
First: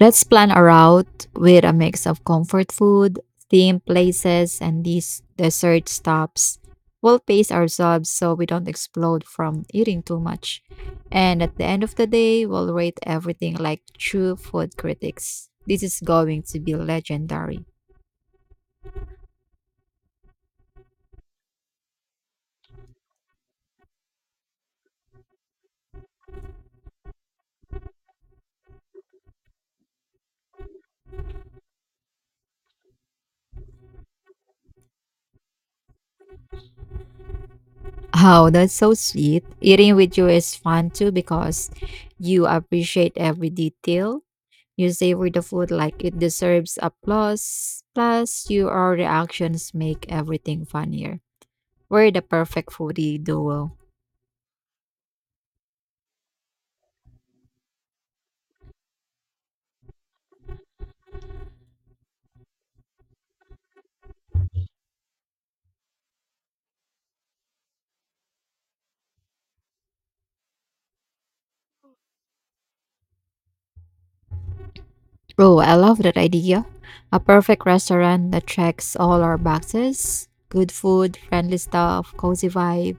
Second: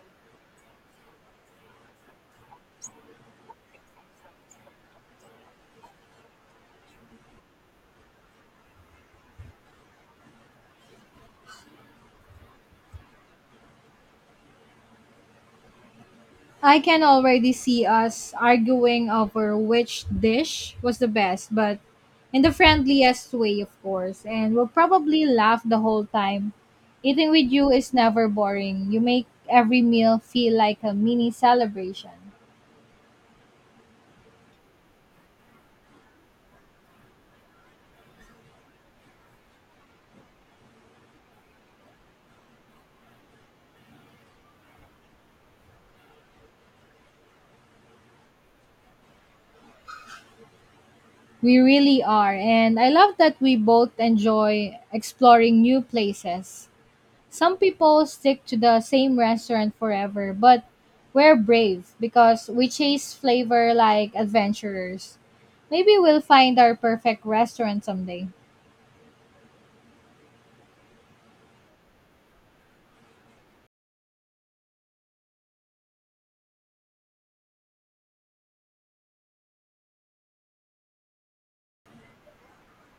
Speaker 2: Let's plan a route with a mix of comfort food, themed places, and these dessert stops. We'll pace ourselves so we don't explode from eating too much. And at the end of the day, we'll rate everything like true food critics. This is going to be
Speaker 1: I can already
Speaker 2: legendary.
Speaker 1: see us arguing over which dish was the best, but in the friendliest way, of course, and we'll probably laugh the whole time. Eating with you is never boring. You make every meal feel like a mini celebration.
Speaker 2: Oh, that's so sweet. Eating with you is fun too because you appreciate every detail. You savor the food like it deserves applause. Plus, your reactions make everything funnier.
Speaker 1: We really
Speaker 2: We're the
Speaker 1: are,
Speaker 2: perfect
Speaker 1: and I love
Speaker 2: foodie
Speaker 1: that we
Speaker 2: duo.
Speaker 1: both enjoy exploring new places. Some people stick to the same restaurant forever, but we're brave because we chase flavor like adventurers. Maybe we'll find our perfect restaurant someday.
Speaker 2: Oh, I love that idea. A perfect restaurant that checks all our boxes: good food, friendly staff, cozy vibe,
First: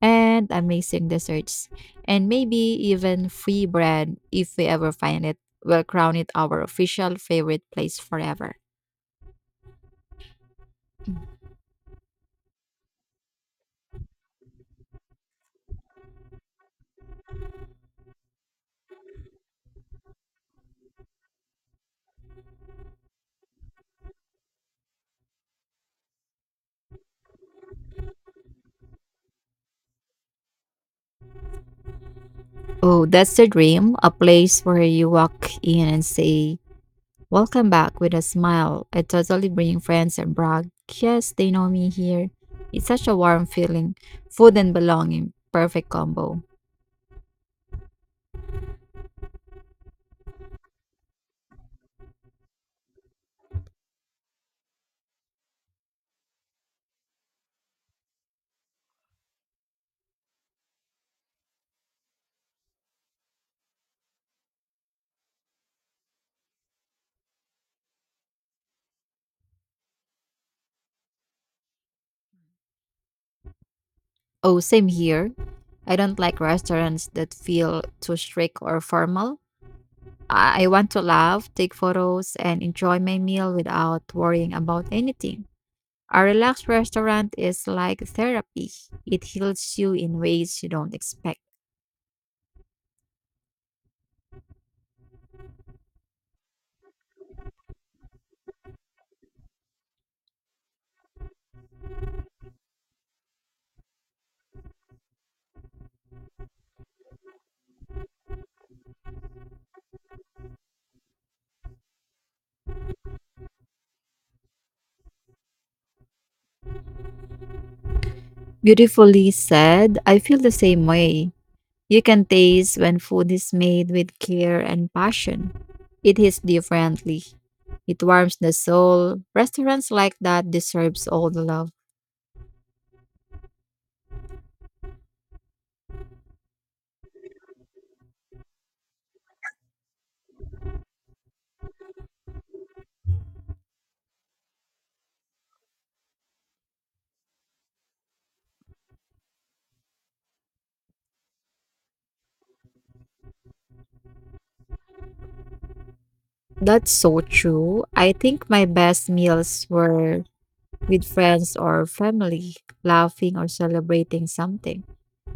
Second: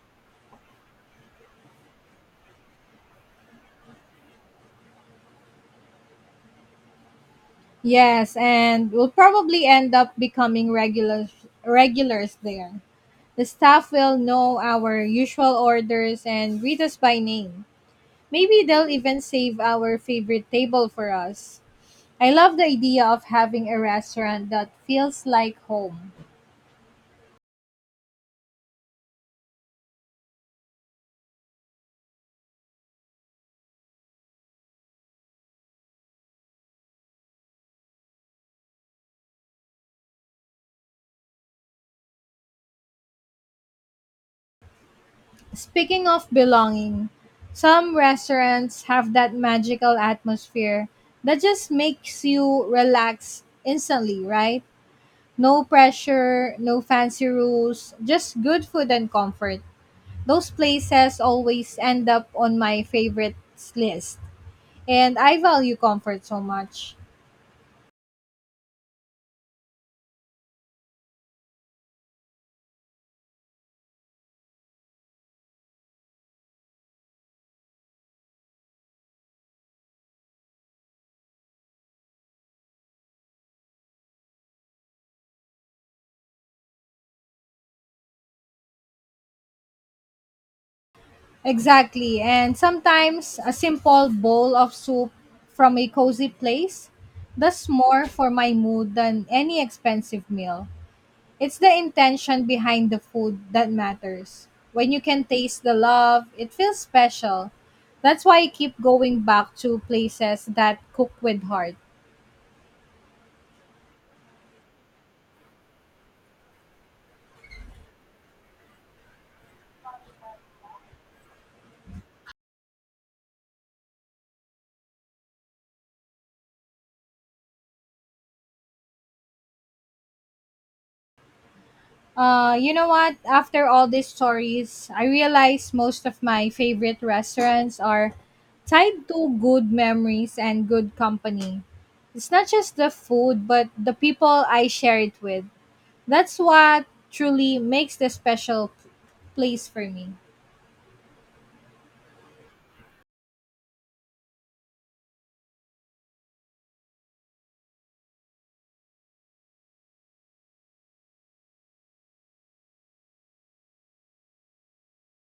Speaker 2: and amazing desserts. And maybe even free bread if we ever find it. We'll crown it our official favorite place
Speaker 1: Yes,
Speaker 2: forever.
Speaker 1: and we'll probably end up becoming regulars regulars there. The staff will know our usual orders and greet us by name. Maybe they'll even save our favorite table for us. I love the idea of having a restaurant that feels like home.
Speaker 2: Oh, that's the dream. A place where you walk in and say, "Welcome back" with a smile. I totally bring friends and brag, "Yes, they know me here." It's such a warm feeling. Food and belonging. Perfect
Speaker 1: Speaking of
Speaker 2: combo.
Speaker 1: belonging, some restaurants have that magical atmosphere that just makes you relax instantly, right? No pressure, no fancy rules, just good food and comfort. Those places always end up on my favorites list. And I value comfort so much.
Speaker 2: Oh, same here. I don't like restaurants that feel too strict or formal. I I want to laugh, take photos, and enjoy my meal without worrying about anything. A relaxed restaurant is like therapy. It heals you in ways you don't expect.
Speaker 1: Exactly. And sometimes a simple bowl of soup from a cozy place does more for my mood than any expensive meal. It's the intention behind the food that matters. When you can taste the love, it feels special. That's why I keep going back to places that cook with heart.
Speaker 2: Beautifully said. I feel the same way. You can taste when food is made with care and passion. It hits differently. It warms the soul. Restaurants like that deserves all the love.
Speaker 1: Uh, you know what? After all these stories, I realize most of my favorite restaurants are tied to good memories and good company. It's not just the food, but the people I share it with. That's what truly makes the special place for me.
Speaker 2: That's so true. I think my best meals were with friends or family, laughing or celebrating something.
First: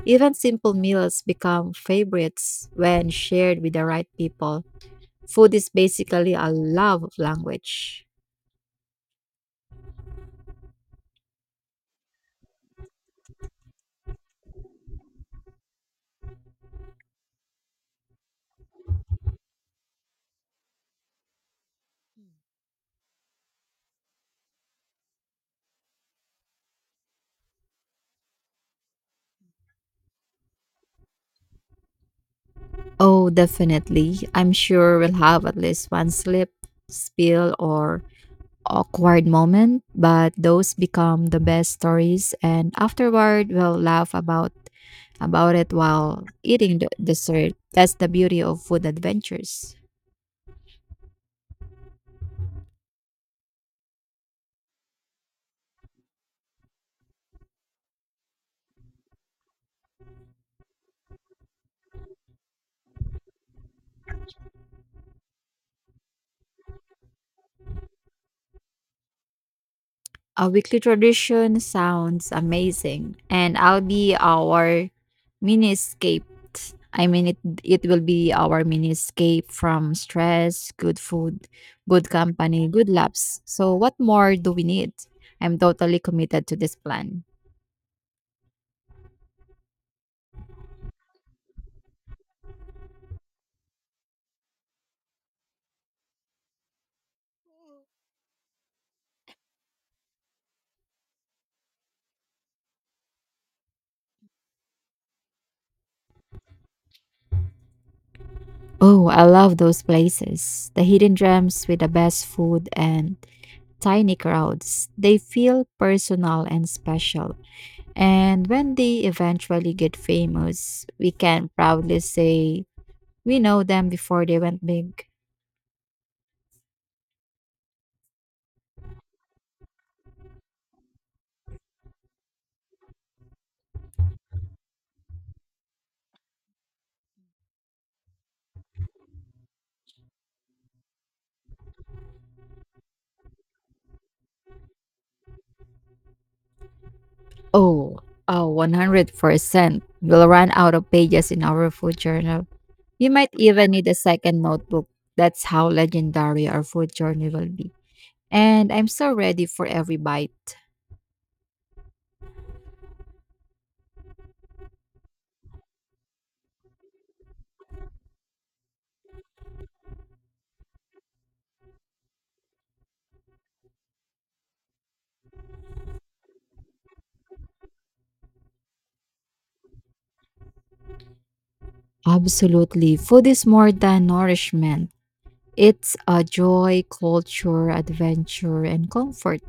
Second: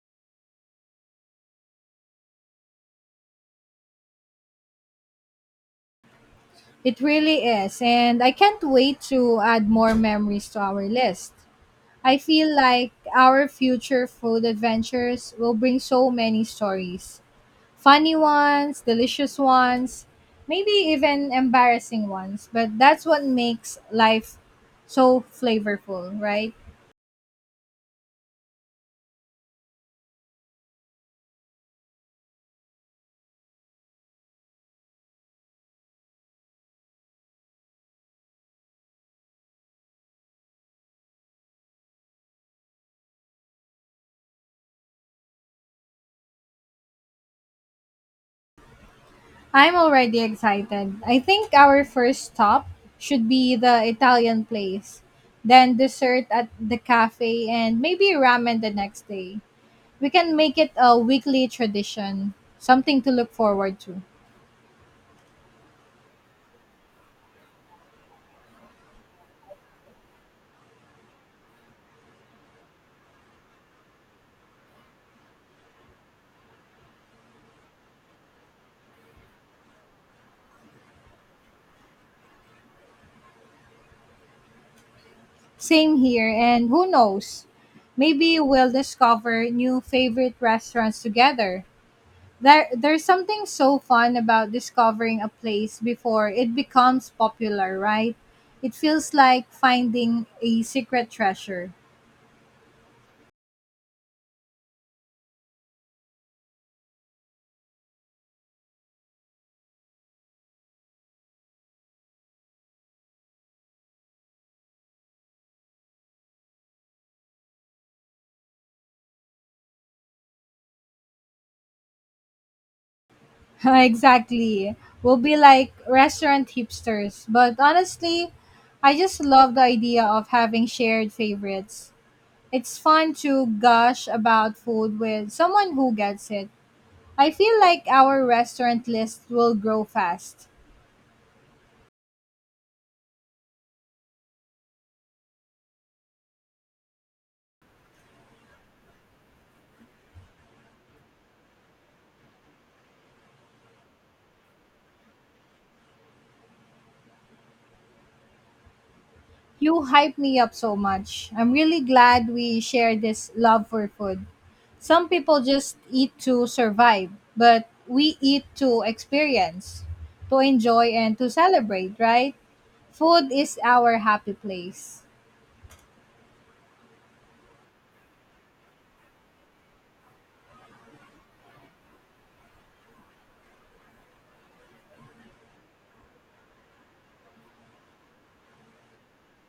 Speaker 2: Even simple meals become favorites when shared with the right people. Food is basically a
Speaker 1: It
Speaker 2: love
Speaker 1: really is.
Speaker 2: language.
Speaker 1: And I can't wait to add more memories to our list. I feel like our future food adventures will bring so many stories, funny ones, delicious ones, maybe even embarrassing ones. But that's what makes life so flavorful, right?
Speaker 2: Oh, definitely. I'm sure we'll have at least one slip, spill, or awkward moment, but those become the best stories, and afterward we'll laugh about about it while eating the dessert. That's the beauty of food adventures.
Speaker 1: I'm already excited. I think our first stop should be the Italian place, then dessert at the cafe, and maybe ramen the next day. We can make it a weekly tradition, something to look forward to.
Speaker 2: A weekly tradition sounds amazing, and I'll be our miniscape. I mean, it it will be our miniscape from stress, good food, good company, good laughs. So, what more do we need? I'm
Speaker 1: Same
Speaker 2: totally
Speaker 1: here,
Speaker 2: committed to
Speaker 1: and
Speaker 2: this
Speaker 1: who
Speaker 2: plan.
Speaker 1: knows? Maybe we'll discover new favorite restaurants together. There, there's something so fun about discovering a place before it becomes popular, right? It feels like finding a secret treasure.
Speaker 2: Oh, I love those places. The hidden gems with the best food and tiny crowds. They feel personal and special. And when they eventually get famous, we can proudly say we know them before they went
Speaker 1: Exactly.
Speaker 2: big.
Speaker 1: We'll be like restaurant hipsters, but honestly, I just love the idea of having shared favorites. It's fun to gush about food with someone who gets it. I feel like our restaurant list will grow fast.
Speaker 2: Oh, oh, one hundred percent. We'll run out of pages in our food journal. You might even need a second notebook. That's how legendary our food journey will be. And I'm so ready for
Speaker 1: You
Speaker 2: every
Speaker 1: hype me up
Speaker 2: bite.
Speaker 1: so much. I'm really glad we share this love for food. Some people just eat to survive, but we eat to experience, to enjoy, and to celebrate, right? Food is our happy place.
Speaker 2: Absolutely. Food is more than nourishment. It's a joy, culture, adventure, and comfort,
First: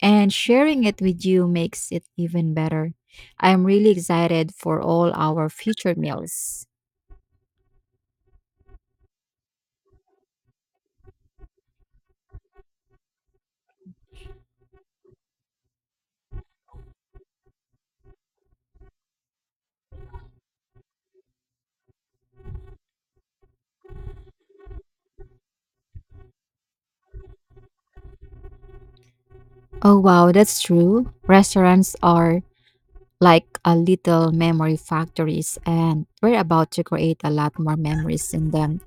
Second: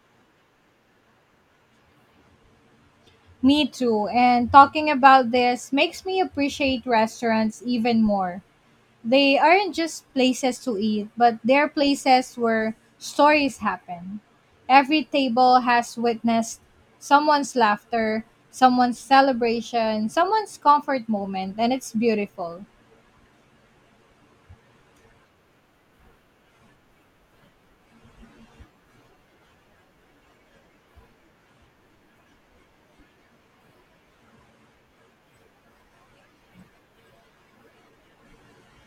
Speaker 2: and sharing it with you makes it even better. I am
Speaker 1: Me
Speaker 2: really
Speaker 1: too. And
Speaker 2: excited for
Speaker 1: talking
Speaker 2: all
Speaker 1: about
Speaker 2: our
Speaker 1: this
Speaker 2: future
Speaker 1: makes me
Speaker 2: meals.
Speaker 1: appreciate restaurants even more. They aren't just places to eat, but they're places where stories happen. Every table has witnessed someone's laughter, someone's celebration, someone's comfort moment, and it's beautiful.
Speaker 2: Oh, wow, that's true. Restaurants are like a little memory factories, and we're about to create a lot more memories in them.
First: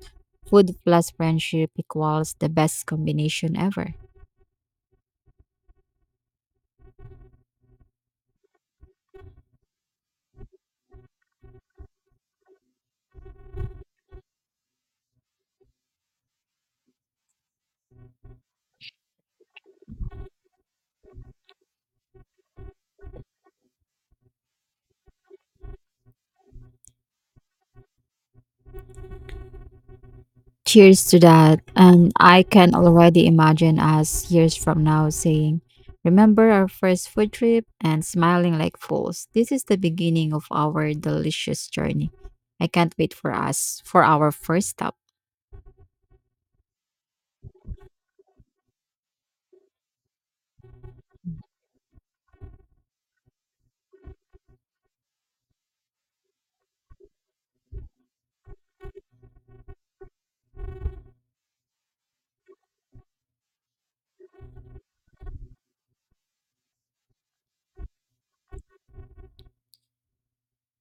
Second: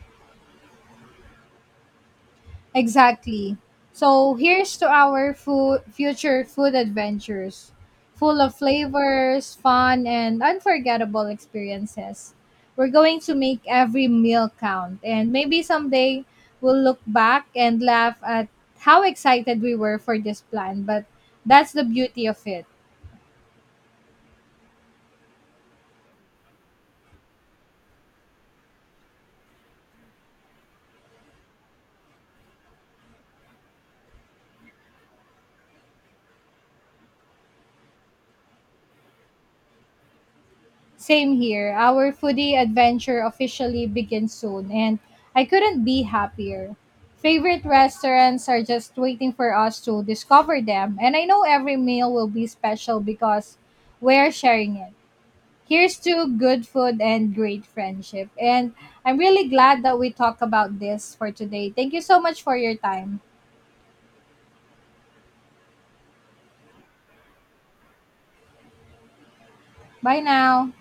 Speaker 2: Food plus friendship equals the best
Speaker 1: Exactly.
Speaker 2: combination ever.
Speaker 1: So here's to our food, future food adventures, full of flavors, fun, and unforgettable experiences. We're going to make every meal count, and maybe someday we'll look back and laugh at how excited we were for this plan, but that's the beauty of it.
Speaker 2: Cheers to that. And I can already imagine us years from now saying, "Remember our first food trip" and smiling like fools. This is the beginning of our
Speaker 1: Same
Speaker 2: delicious
Speaker 1: here.
Speaker 2: journey.
Speaker 1: Our foodie
Speaker 2: I can't wait
Speaker 1: adventure
Speaker 2: for us,
Speaker 1: officially
Speaker 2: for our
Speaker 1: begins
Speaker 2: first
Speaker 1: soon,
Speaker 2: stop.
Speaker 1: and I couldn't be happier. Favorite restaurants are just waiting for us to discover them, and I know every meal will be special because we're sharing it. Here's to good food and great friendship. And I'm really glad that we talked about this for today. Thank you so much for your time. Bye now.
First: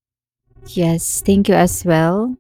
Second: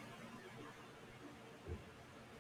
Speaker 2: Yes, thank you as well.